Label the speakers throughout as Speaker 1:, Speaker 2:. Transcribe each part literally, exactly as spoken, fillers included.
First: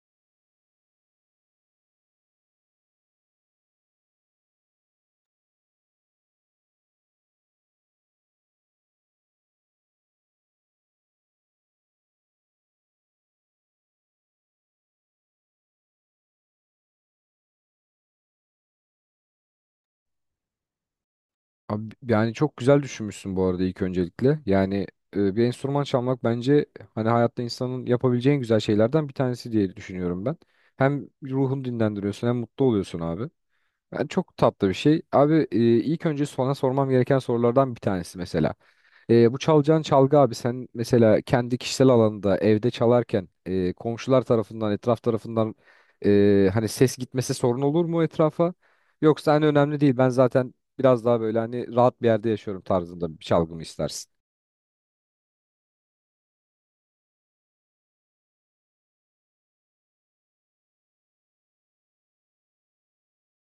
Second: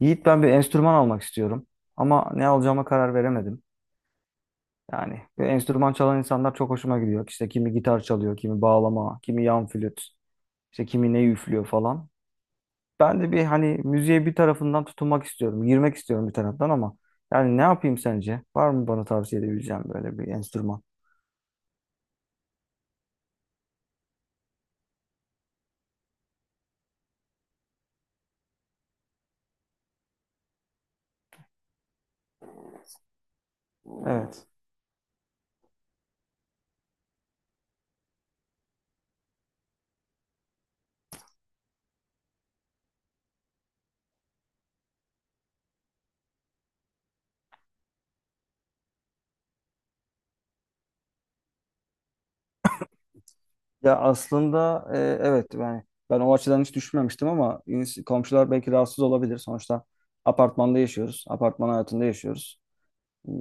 Speaker 1: Yiğit ben bir enstrüman almak istiyorum ama ne alacağıma karar veremedim. Yani bir enstrüman çalan insanlar çok hoşuma gidiyor. İşte kimi gitar çalıyor, kimi bağlama, kimi yan flüt, işte kimi ne üflüyor falan. Ben de bir hani müziğe bir tarafından tutunmak istiyorum, girmek istiyorum bir taraftan ama yani ne yapayım sence? Var mı bana tavsiye edebileceğim böyle bir enstrüman?
Speaker 2: Abi, yani çok güzel düşünmüşsün bu arada ilk öncelikle. Yani e, bir enstrüman çalmak bence hani hayatta insanın yapabileceği en güzel şeylerden bir tanesi diye düşünüyorum ben. Hem ruhunu dinlendiriyorsun hem mutlu oluyorsun abi. Yani çok
Speaker 1: Evet.
Speaker 2: tatlı bir şey. Abi e, ilk önce sana sormam gereken sorulardan bir tanesi mesela. Ee, bu çalacağın çalgı abi sen mesela kendi kişisel alanında evde çalarken e, komşular tarafından etraf tarafından e, hani ses gitmesi sorun olur mu etrafa? Yoksa hani önemli değil, ben zaten biraz daha böyle hani rahat bir yerde yaşıyorum tarzında bir çalgı mı
Speaker 1: Ya
Speaker 2: istersin?
Speaker 1: aslında e, evet yani ben o açıdan hiç düşünmemiştim ama ins- komşular belki rahatsız olabilir. Sonuçta apartmanda yaşıyoruz, apartman hayatında yaşıyoruz.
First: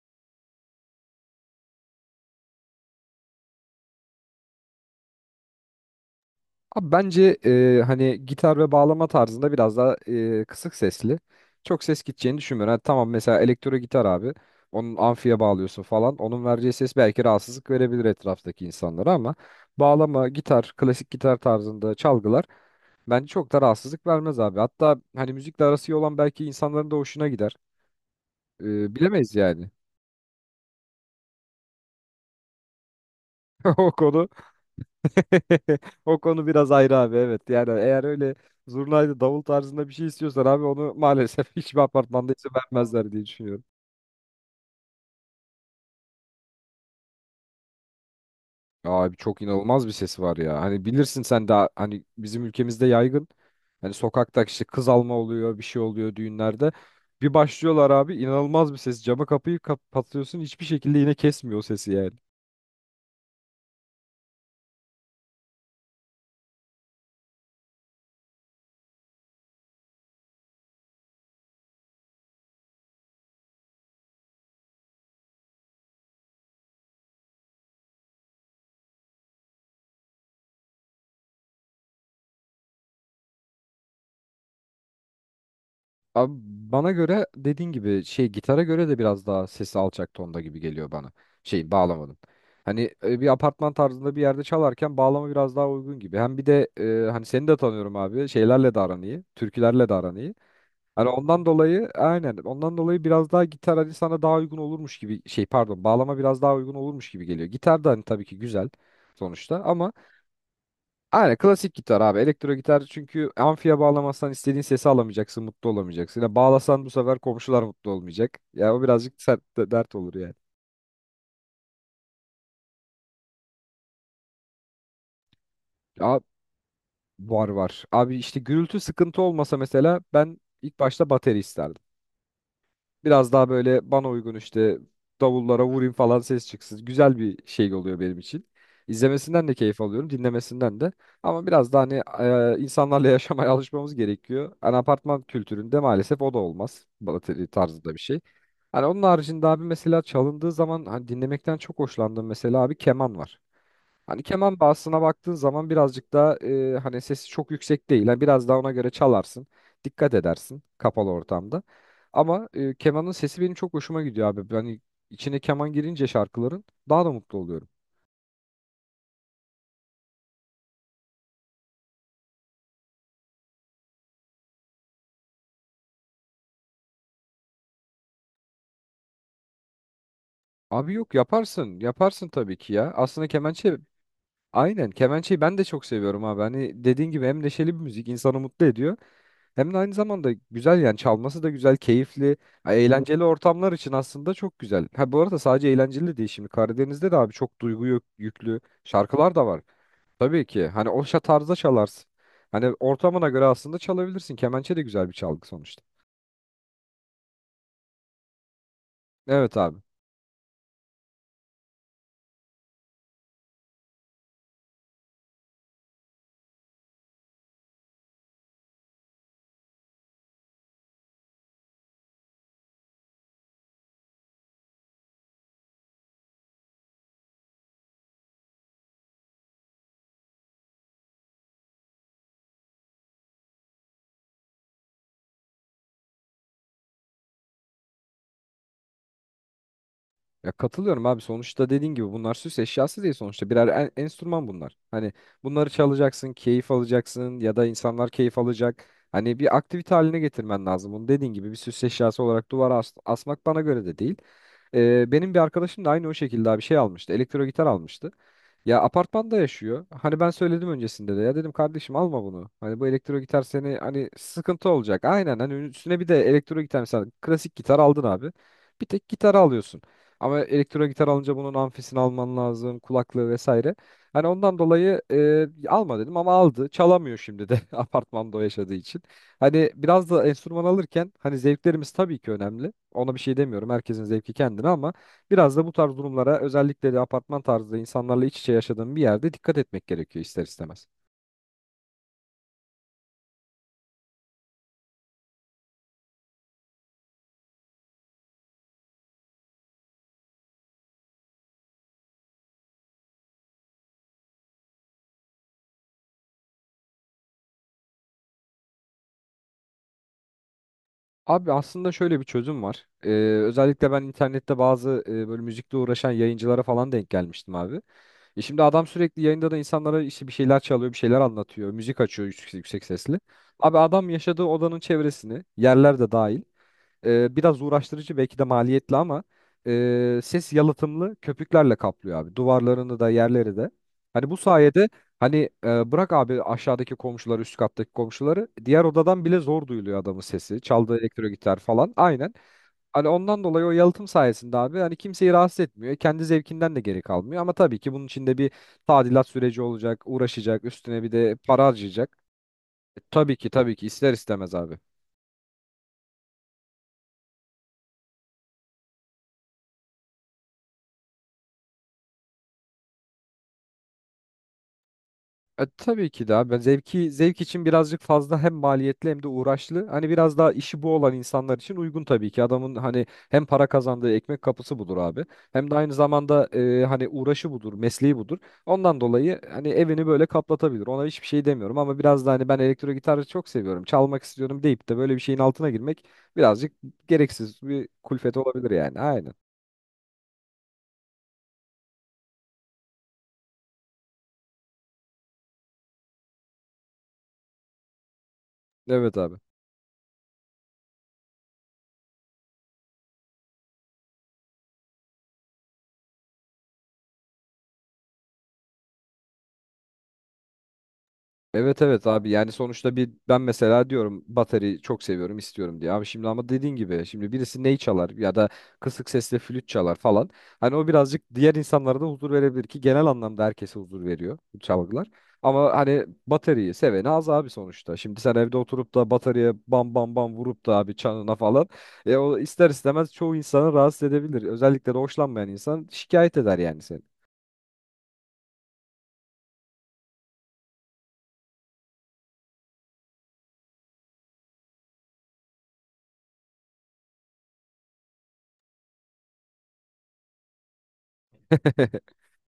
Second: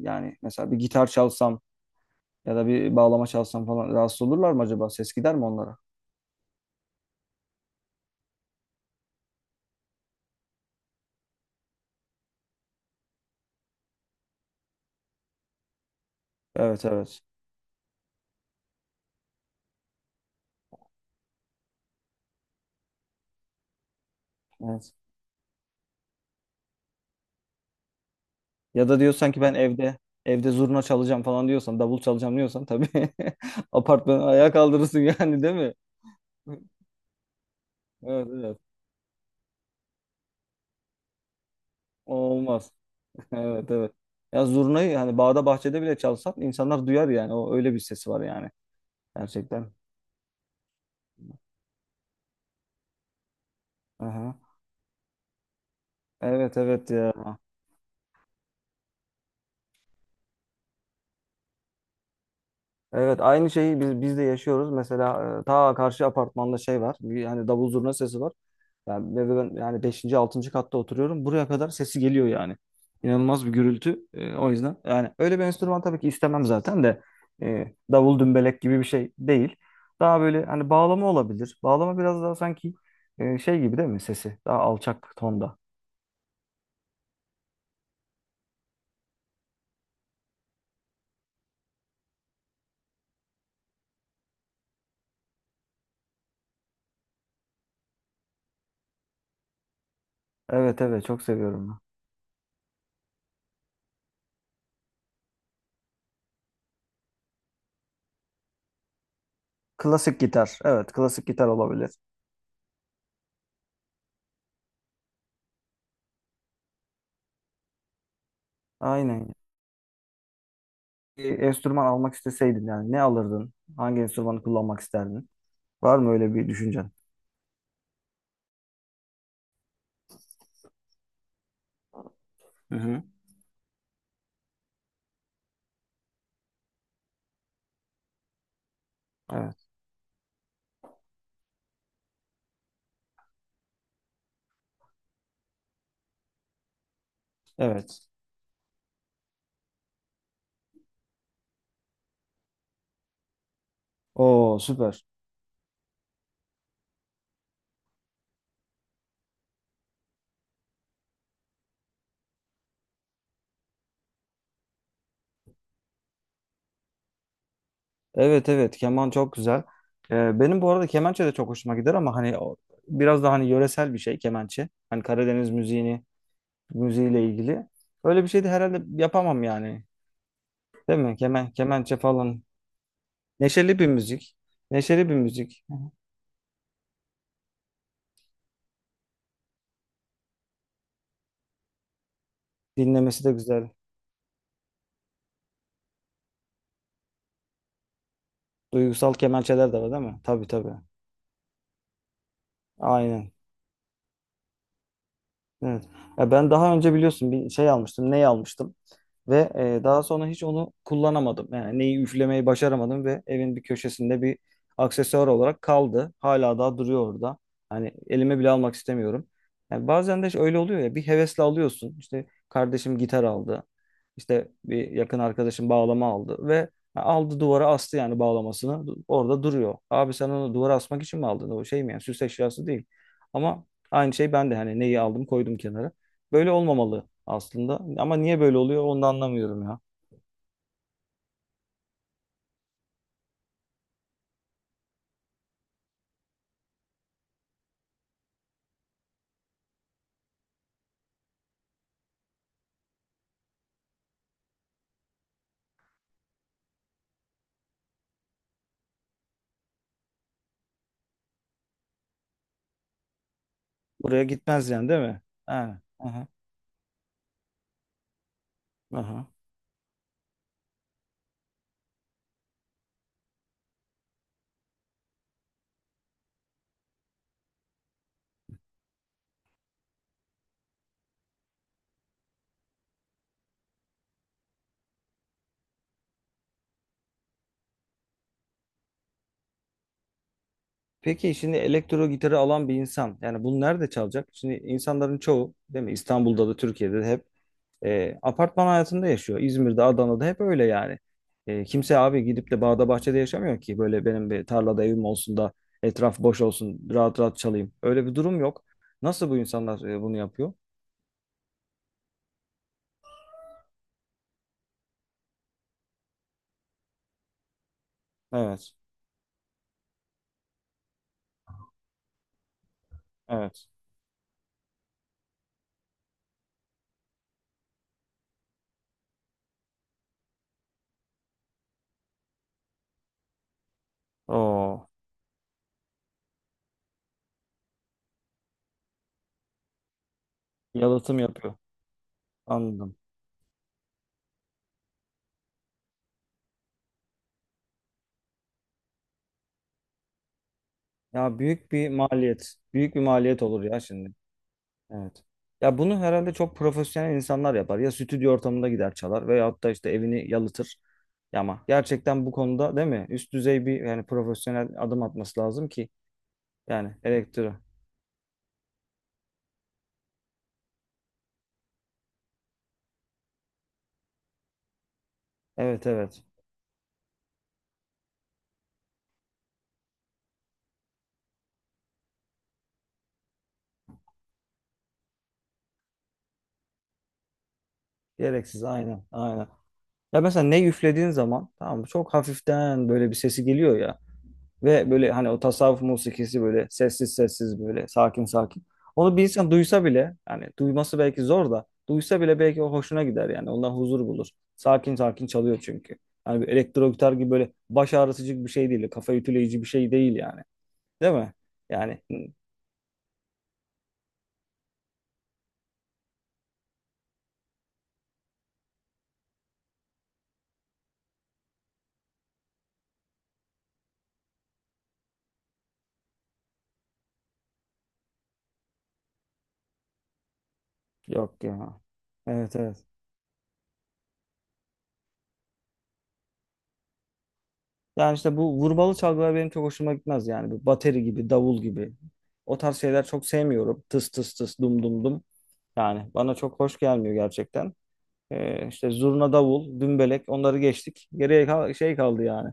Speaker 1: Yani mesela bir gitar çalsam ya da bir bağlama çalsam falan rahatsız olurlar mı acaba? Ses gider mi onlara?
Speaker 2: Abi bence e, hani gitar ve bağlama tarzında biraz daha e, kısık sesli. Çok ses gideceğini düşünmüyorum. Hani tamam, mesela elektro gitar abi. Onun amfiye bağlıyorsun falan. Onun vereceği
Speaker 1: Evet,
Speaker 2: ses
Speaker 1: evet.
Speaker 2: belki rahatsızlık verebilir etraftaki insanlara ama bağlama, gitar, klasik gitar tarzında çalgılar bence çok da rahatsızlık vermez abi.
Speaker 1: Evet.
Speaker 2: Hatta hani müzikle arası iyi olan belki insanların da hoşuna gider. E,
Speaker 1: Ya da diyorsan
Speaker 2: bilemeyiz
Speaker 1: ki ben
Speaker 2: yani.
Speaker 1: evde evde zurna çalacağım falan diyorsan, davul çalacağım diyorsan tabii
Speaker 2: O
Speaker 1: apartmanı
Speaker 2: konu
Speaker 1: ayağa kaldırırsın yani değil mi?
Speaker 2: O konu biraz ayrı abi, evet. Yani eğer
Speaker 1: Evet,
Speaker 2: öyle
Speaker 1: evet.
Speaker 2: zurnaydı davul tarzında bir şey istiyorsan abi onu maalesef hiçbir
Speaker 1: O
Speaker 2: apartmanda izin
Speaker 1: olmaz.
Speaker 2: vermezler diye düşünüyorum.
Speaker 1: Evet, evet. Ya zurnayı hani bağda bahçede bile çalsan insanlar duyar yani. O öyle bir sesi var yani.
Speaker 2: Abi çok
Speaker 1: Gerçekten.
Speaker 2: inanılmaz bir sesi var ya. Hani bilirsin sen, daha hani bizim ülkemizde yaygın. Hani
Speaker 1: Aha.
Speaker 2: sokakta işte kız alma oluyor, bir şey oluyor
Speaker 1: Evet,
Speaker 2: düğünlerde.
Speaker 1: evet ya.
Speaker 2: Bir başlıyorlar abi, inanılmaz bir ses. Camı kapıyı kapatıyorsun, hiçbir şekilde yine kesmiyor o sesi yani.
Speaker 1: Evet aynı şeyi biz, biz de yaşıyoruz. Mesela e, ta karşı apartmanda şey var. Bir, yani davul zurna sesi var. Yani, ve ve ben yani beşinci altıncı katta oturuyorum. Buraya kadar sesi geliyor yani. İnanılmaz bir gürültü. E, o yüzden yani öyle bir enstrüman tabii ki istemem zaten de e, davul dümbelek gibi bir şey değil. Daha böyle hani bağlama olabilir. Bağlama biraz daha sanki e, şey gibi değil mi sesi? Daha alçak tonda.
Speaker 2: Abi bana göre dediğin gibi şey, gitara göre de biraz daha sesi alçak tonda gibi geliyor bana. Şeyin, bağlamanın. Hani e, bir apartman tarzında bir yerde çalarken bağlama biraz daha uygun gibi. Hem bir de e, hani seni de tanıyorum abi. Şeylerle de aran iyi. Türkülerle de aran iyi.
Speaker 1: Evet, evet
Speaker 2: Hani
Speaker 1: çok
Speaker 2: ondan
Speaker 1: seviyorum ben.
Speaker 2: dolayı, aynen, ondan dolayı biraz daha gitar hani sana daha uygun olurmuş gibi, şey pardon, bağlama biraz daha uygun olurmuş gibi geliyor. Gitar da hani tabii ki güzel sonuçta ama
Speaker 1: Klasik gitar. Evet klasik
Speaker 2: aynen
Speaker 1: gitar
Speaker 2: klasik
Speaker 1: olabilir.
Speaker 2: gitar abi. Elektro gitar çünkü amfiye bağlamazsan istediğin sesi alamayacaksın, mutlu olamayacaksın. Ya bağlasan bu sefer komşular mutlu olmayacak. Ya o birazcık
Speaker 1: Aynen
Speaker 2: sert de- dert olur yani.
Speaker 1: bir enstrüman almak isteseydin yani ne alırdın? Hangi enstrümanı kullanmak isterdin? Var mı
Speaker 2: Ya
Speaker 1: öyle bir düşüncen?
Speaker 2: var var. Abi işte gürültü sıkıntı olmasa mesela ben ilk başta bateri isterdim.
Speaker 1: Hı hı.
Speaker 2: Biraz daha böyle bana uygun işte, davullara vurayım falan, ses çıksın. Güzel bir şey oluyor benim için. İzlemesinden de
Speaker 1: Evet.
Speaker 2: keyif alıyorum, dinlemesinden de. Ama biraz daha hani e, insanlarla yaşamaya alışmamız gerekiyor. Hani apartman kültüründe maalesef o da olmaz. Balateli tarzında bir
Speaker 1: Evet.
Speaker 2: şey. Hani onun haricinde abi mesela çalındığı zaman hani dinlemekten çok hoşlandığım mesela abi, keman var. Hani
Speaker 1: Oo
Speaker 2: keman bağısına
Speaker 1: süper.
Speaker 2: baktığın zaman birazcık daha e, hani sesi çok yüksek değil. Yani biraz daha ona göre çalarsın. Dikkat edersin kapalı ortamda. Ama e, kemanın sesi benim çok hoşuma gidiyor abi. Hani içine keman girince şarkıların daha da mutlu oluyorum.
Speaker 1: Evet, evet keman çok güzel. Ee, benim bu arada kemençe de çok hoşuma gider ama hani o- biraz daha hani yöresel bir şey kemençe. Hani Karadeniz müziğini müziğiyle ilgili. Öyle bir şey de herhalde yapamam yani.
Speaker 2: Abi
Speaker 1: Değil
Speaker 2: yok,
Speaker 1: mi? Kemen,
Speaker 2: yaparsın.
Speaker 1: kemençe
Speaker 2: Yaparsın
Speaker 1: falan.
Speaker 2: tabii ki ya. Aslında kemençe,
Speaker 1: Neşeli bir müzik.
Speaker 2: aynen,
Speaker 1: Neşeli bir
Speaker 2: kemençeyi ben de
Speaker 1: müzik.
Speaker 2: çok seviyorum abi. Hani dediğin gibi, hem neşeli bir müzik, insanı mutlu ediyor. Hem de aynı zamanda güzel, yani çalması da güzel, keyifli, ha, eğlenceli
Speaker 1: Dinlemesi de güzel.
Speaker 2: ortamlar için aslında çok güzel. Ha bu arada sadece eğlenceli değil, şimdi Karadeniz'de de abi çok duygu yük- yüklü
Speaker 1: Duygusal
Speaker 2: şarkılar da var.
Speaker 1: kemençeler de var değil mi?
Speaker 2: Tabii
Speaker 1: Tabii,
Speaker 2: ki
Speaker 1: tabii.
Speaker 2: hani o şa- tarzda çalarsın. Hani ortamına
Speaker 1: Aynen.
Speaker 2: göre aslında çalabilirsin. Kemençe de güzel bir çalgı sonuçta.
Speaker 1: Evet. Ya ben daha önce biliyorsun bir şey almıştım, ney almıştım ve
Speaker 2: Evet abi.
Speaker 1: e, daha sonra hiç onu kullanamadım. Yani neyi üflemeyi başaramadım ve evin bir köşesinde bir aksesuar olarak kaldı. Hala daha duruyor orada. Hani elime bile almak istemiyorum. Yani bazen de işte öyle oluyor ya bir hevesle alıyorsun. İşte kardeşim gitar aldı. İşte bir yakın arkadaşım bağlama aldı ve aldı duvara astı yani bağlamasını. Orada duruyor. Abi sen onu duvara asmak için mi aldın? O şey mi yani süs eşyası değil. Ama aynı şey ben de hani neyi aldım koydum kenara. Böyle olmamalı aslında. Ama niye böyle oluyor onu da anlamıyorum ya.
Speaker 2: Ya katılıyorum abi, sonuçta dediğin gibi bunlar süs eşyası değil, sonuçta birer en- enstrüman bunlar. Hani bunları çalacaksın, keyif alacaksın ya da insanlar keyif alacak. Hani bir aktivite haline getirmen lazım. Bunu dediğin gibi bir süs eşyası olarak duvara as- asmak bana göre de değil. Ee, benim bir arkadaşım da aynı o şekilde bir şey almıştı. Elektro gitar almıştı. Ya apartmanda yaşıyor. Hani ben söyledim öncesinde de. Ya dedim kardeşim, alma bunu. Hani bu elektro gitar seni hani
Speaker 1: Buraya
Speaker 2: sıkıntı
Speaker 1: gitmez yani değil
Speaker 2: olacak.
Speaker 1: mi?
Speaker 2: Aynen, hani
Speaker 1: Ha,
Speaker 2: üstüne bir de
Speaker 1: aha,
Speaker 2: elektro gitar, mesela klasik gitar aldın abi. Bir tek
Speaker 1: aha.
Speaker 2: gitarı alıyorsun. Ama elektro gitar alınca bunun amfisini alman lazım, kulaklığı vesaire. Hani ondan dolayı e, alma dedim ama aldı. Çalamıyor şimdi de apartmanda o yaşadığı için. Hani biraz da enstrüman alırken hani zevklerimiz tabii ki önemli. Ona bir şey demiyorum. Herkesin zevki kendine ama biraz da bu tarz durumlara, özellikle de apartman tarzı insanlarla iç içe yaşadığım bir yerde, dikkat etmek gerekiyor ister istemez.
Speaker 1: Peki şimdi elektro gitarı alan bir insan yani bunu nerede çalacak? Şimdi insanların çoğu değil mi İstanbul'da da Türkiye'de de hep e, apartman hayatında yaşıyor. İzmir'de Adana'da hep öyle yani. E, kimse abi gidip de bağda bahçede yaşamıyor ki böyle benim bir tarlada evim olsun da etraf boş olsun rahat rahat çalayım. Öyle bir durum yok. Nasıl bu insanlar e, bunu yapıyor?
Speaker 2: Abi aslında şöyle bir çözüm var. Ee, Özellikle ben internette bazı e, böyle müzikle uğraşan yayıncılara falan denk gelmiştim abi. E şimdi
Speaker 1: Evet.
Speaker 2: adam sürekli yayında da insanlara işte bir şeyler çalıyor, bir şeyler anlatıyor, müzik açıyor yüksek, yüksek sesli.
Speaker 1: Evet.
Speaker 2: Abi adam yaşadığı odanın çevresini, yerler de dahil, E, biraz uğraştırıcı belki de maliyetli ama e, ses yalıtımlı köpüklerle kaplıyor abi. Duvarlarını da, yerleri de. Hani bu
Speaker 1: Oo,
Speaker 2: sayede hani e, bırak abi aşağıdaki komşuları, üst kattaki komşuları, diğer odadan bile zor duyuluyor adamın sesi. Çaldığı
Speaker 1: yalıtım
Speaker 2: elektro
Speaker 1: yapıyor.
Speaker 2: gitar falan, aynen.
Speaker 1: Anladım.
Speaker 2: Hani ondan dolayı o yalıtım sayesinde abi hani kimseyi rahatsız etmiyor. Kendi zevkinden de geri kalmıyor ama tabii ki bunun içinde bir tadilat süreci olacak, uğraşacak, üstüne bir de
Speaker 1: Ya
Speaker 2: para
Speaker 1: büyük bir
Speaker 2: harcayacak.
Speaker 1: maliyet. Büyük
Speaker 2: E,
Speaker 1: bir
Speaker 2: tabii
Speaker 1: maliyet
Speaker 2: ki
Speaker 1: olur
Speaker 2: tabii
Speaker 1: ya
Speaker 2: ki,
Speaker 1: şimdi.
Speaker 2: ister istemez abi.
Speaker 1: Evet. Ya bunu herhalde çok profesyonel insanlar yapar. Ya stüdyo ortamında gider çalar veyahut da işte evini yalıtır. Ya ama gerçekten bu konuda değil mi? Üst düzey bir yani profesyonel adım atması
Speaker 2: E,
Speaker 1: lazım ki
Speaker 2: tabii ki de abi. Ben
Speaker 1: yani
Speaker 2: zevki zevk
Speaker 1: elektro.
Speaker 2: için birazcık fazla, hem maliyetli hem de uğraşlı. Hani biraz daha işi bu olan insanlar için uygun tabii ki. Adamın hani hem para kazandığı ekmek kapısı budur abi. Hem de
Speaker 1: Evet,
Speaker 2: aynı
Speaker 1: evet.
Speaker 2: zamanda e, hani uğraşı budur, mesleği budur. Ondan dolayı hani evini böyle kaplatabilir. Ona hiçbir şey demiyorum ama biraz da hani, ben elektro gitarı çok seviyorum, çalmak istiyorum deyip de böyle bir şeyin altına girmek birazcık gereksiz bir kulfet
Speaker 1: Gereksiz
Speaker 2: olabilir yani.
Speaker 1: aynen,
Speaker 2: Aynen.
Speaker 1: aynen. Ya mesela ne üflediğin zaman tamam mı? Çok hafiften böyle bir sesi geliyor ya. Ve böyle hani o tasavvuf musikisi böyle sessiz sessiz böyle sakin sakin. Onu
Speaker 2: Evet
Speaker 1: bir
Speaker 2: abi.
Speaker 1: insan duysa bile yani duyması belki zor da duysa bile belki o hoşuna gider yani ondan huzur bulur. Sakin sakin çalıyor çünkü. Yani bir elektro gitar gibi böyle baş ağrıtıcı bir şey değil. Kafa ütüleyici bir şey değil yani. Değil mi?
Speaker 2: Evet
Speaker 1: Yani
Speaker 2: evet
Speaker 1: hı,
Speaker 2: abi, yani sonuçta bir ben mesela diyorum bateri çok seviyorum istiyorum diye. Abi şimdi ama dediğin gibi, şimdi birisi ney çalar ya da kısık sesle flüt çalar falan. Hani o birazcık diğer insanlara da huzur verebilir ki genel anlamda herkese huzur veriyor bu çalgılar. Ama hani bateriyi seveni az abi sonuçta. Şimdi sen evde oturup da bataryaya bam bam bam vurup da abi, çanına
Speaker 1: yok
Speaker 2: falan.
Speaker 1: ya.
Speaker 2: E o
Speaker 1: Evet,
Speaker 2: ister
Speaker 1: evet.
Speaker 2: istemez çoğu insanı rahatsız edebilir. Özellikle de hoşlanmayan insan şikayet eder yani seni.
Speaker 1: Yani işte bu vurmalı çalgılar benim çok hoşuma gitmez yani. Bu bateri gibi, davul gibi. O tarz şeyler çok sevmiyorum. Tıs tıs tıs dum dum dum. Yani bana çok hoş gelmiyor gerçekten. Ee, işte zurna davul, dümbelek onları geçtik. Geriye kal- şey kaldı yani.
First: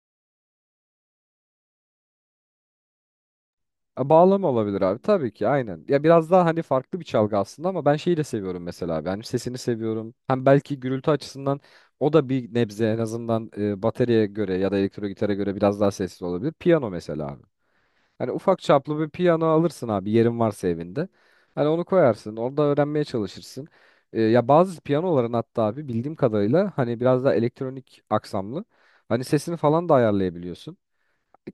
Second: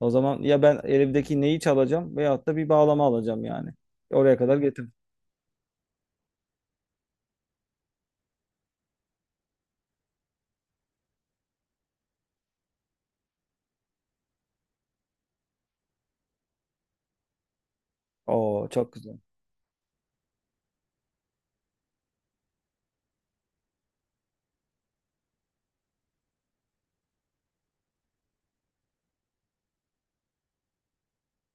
Speaker 1: O zaman ya ben elimdeki neyi çalacağım veyahut da bir bağlama alacağım yani.
Speaker 2: E,
Speaker 1: Oraya
Speaker 2: bağlama
Speaker 1: kadar
Speaker 2: olabilir
Speaker 1: getir.
Speaker 2: abi tabii ki, aynen. Ya biraz daha hani farklı bir çalgı aslında ama ben şeyi de seviyorum mesela abi. Hani sesini seviyorum. Hem belki gürültü açısından o da bir nebze en azından e, bataryaya göre ya da elektro gitara göre biraz daha sessiz olabilir. Piyano mesela abi. Hani ufak
Speaker 1: Oo çok
Speaker 2: çaplı bir
Speaker 1: güzel.
Speaker 2: piyano alırsın abi, yerin varsa evinde. Hani onu koyarsın orada, öğrenmeye çalışırsın. E, ya bazı piyanoların hatta abi, bildiğim kadarıyla hani biraz daha elektronik aksamlı. Hani sesini falan da ayarlayabiliyorsun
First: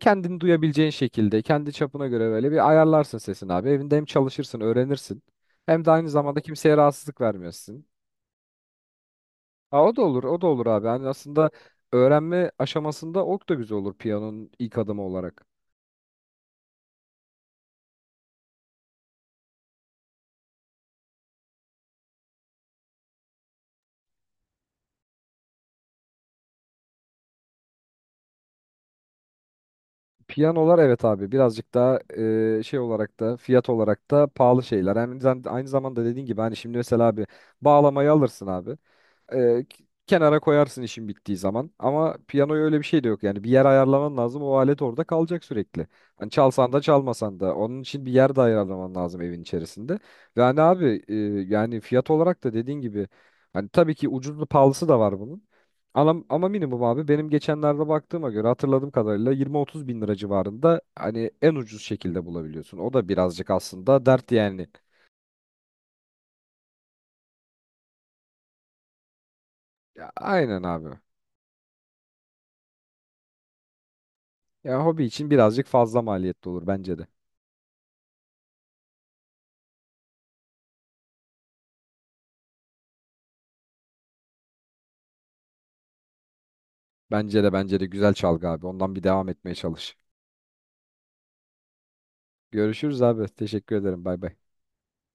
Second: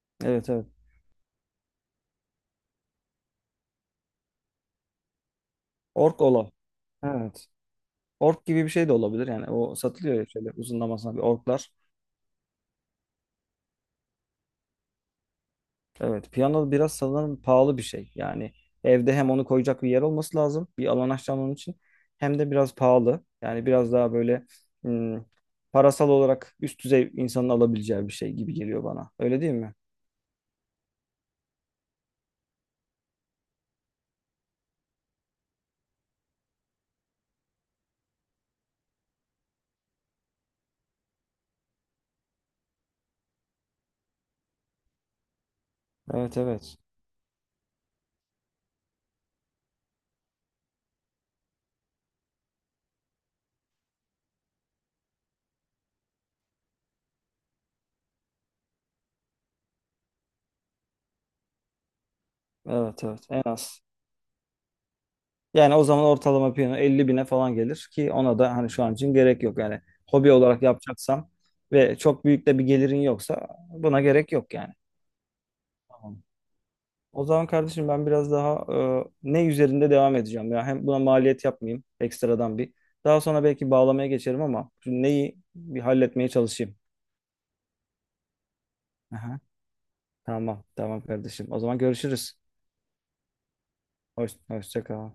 Speaker 2: kendini
Speaker 1: Evet, evet.
Speaker 2: duyabileceğin şekilde, kendi çapına göre böyle bir ayarlarsın sesini abi. Evinde hem çalışırsın, öğrenirsin. Hem de aynı
Speaker 1: Ork
Speaker 2: zamanda
Speaker 1: ola.
Speaker 2: kimseye rahatsızlık
Speaker 1: Evet.
Speaker 2: vermiyorsun.
Speaker 1: Ork gibi bir şey de olabilir yani. O
Speaker 2: Ha, o da
Speaker 1: satılıyor
Speaker 2: olur,
Speaker 1: ya
Speaker 2: o da
Speaker 1: şöyle
Speaker 2: olur abi. Yani
Speaker 1: uzunlamasına bir
Speaker 2: aslında
Speaker 1: orklar.
Speaker 2: öğrenme aşamasında ok da güzel olur, piyanonun ilk adımı olarak.
Speaker 1: Evet, piyano biraz sanırım pahalı bir şey. Yani evde hem onu koyacak bir yer olması lazım, bir alan açacağım onun için. Hem de biraz pahalı. Yani biraz daha böyle hmm, parasal olarak üst düzey insanın alabileceği bir şey gibi geliyor bana. Öyle değil mi?
Speaker 2: Piyanolar evet abi birazcık daha e, şey olarak da fiyat olarak da pahalı şeyler. Yani aynı zam- aynı zamanda dediğin gibi hani şimdi mesela abi bağlamayı alırsın abi. Ee, k- kenara koyarsın işin bittiği zaman. Ama piyanoya öyle bir şey de yok. Yani bir yer ayarlaman lazım. O alet orada kalacak sürekli. Hani
Speaker 1: Evet,
Speaker 2: çalsan
Speaker 1: evet.
Speaker 2: da çalmasan da. Onun için bir yer de ayarlaman lazım evin içerisinde. Ve hani abi e, yani fiyat olarak da dediğin gibi hani tabii ki ucuzlu pahalısı da var bunun. Ama, ama minimum abi, benim geçenlerde baktığıma göre hatırladığım kadarıyla yirmi otuz bin lira civarında hani en ucuz şekilde bulabiliyorsun. O
Speaker 1: Evet,
Speaker 2: da
Speaker 1: evet. En
Speaker 2: birazcık
Speaker 1: az.
Speaker 2: aslında dert yani.
Speaker 1: Yani o zaman ortalama piyano elli bine falan gelir ki ona da hani şu an için gerek yok. Yani
Speaker 2: Ya,
Speaker 1: hobi olarak
Speaker 2: aynen abi.
Speaker 1: yapacaksam ve çok büyük de bir gelirin yoksa buna gerek yok yani.
Speaker 2: Ya hobi için birazcık fazla
Speaker 1: Tamam.
Speaker 2: maliyetli olur bence de.
Speaker 1: O zaman kardeşim ben biraz daha e, ne üzerinde devam edeceğim ya hem buna maliyet yapmayayım ekstradan bir. Daha sonra belki bağlamaya geçerim ama şu neyi bir halletmeye çalışayım.
Speaker 2: Bence de bence de güzel çalgı abi. Ondan bir devam
Speaker 1: Aha,
Speaker 2: etmeye çalış.
Speaker 1: tamam, tamam kardeşim. O zaman görüşürüz.
Speaker 2: Görüşürüz abi. Teşekkür ederim. Bay
Speaker 1: Hoş,
Speaker 2: bay.
Speaker 1: hoşça kal.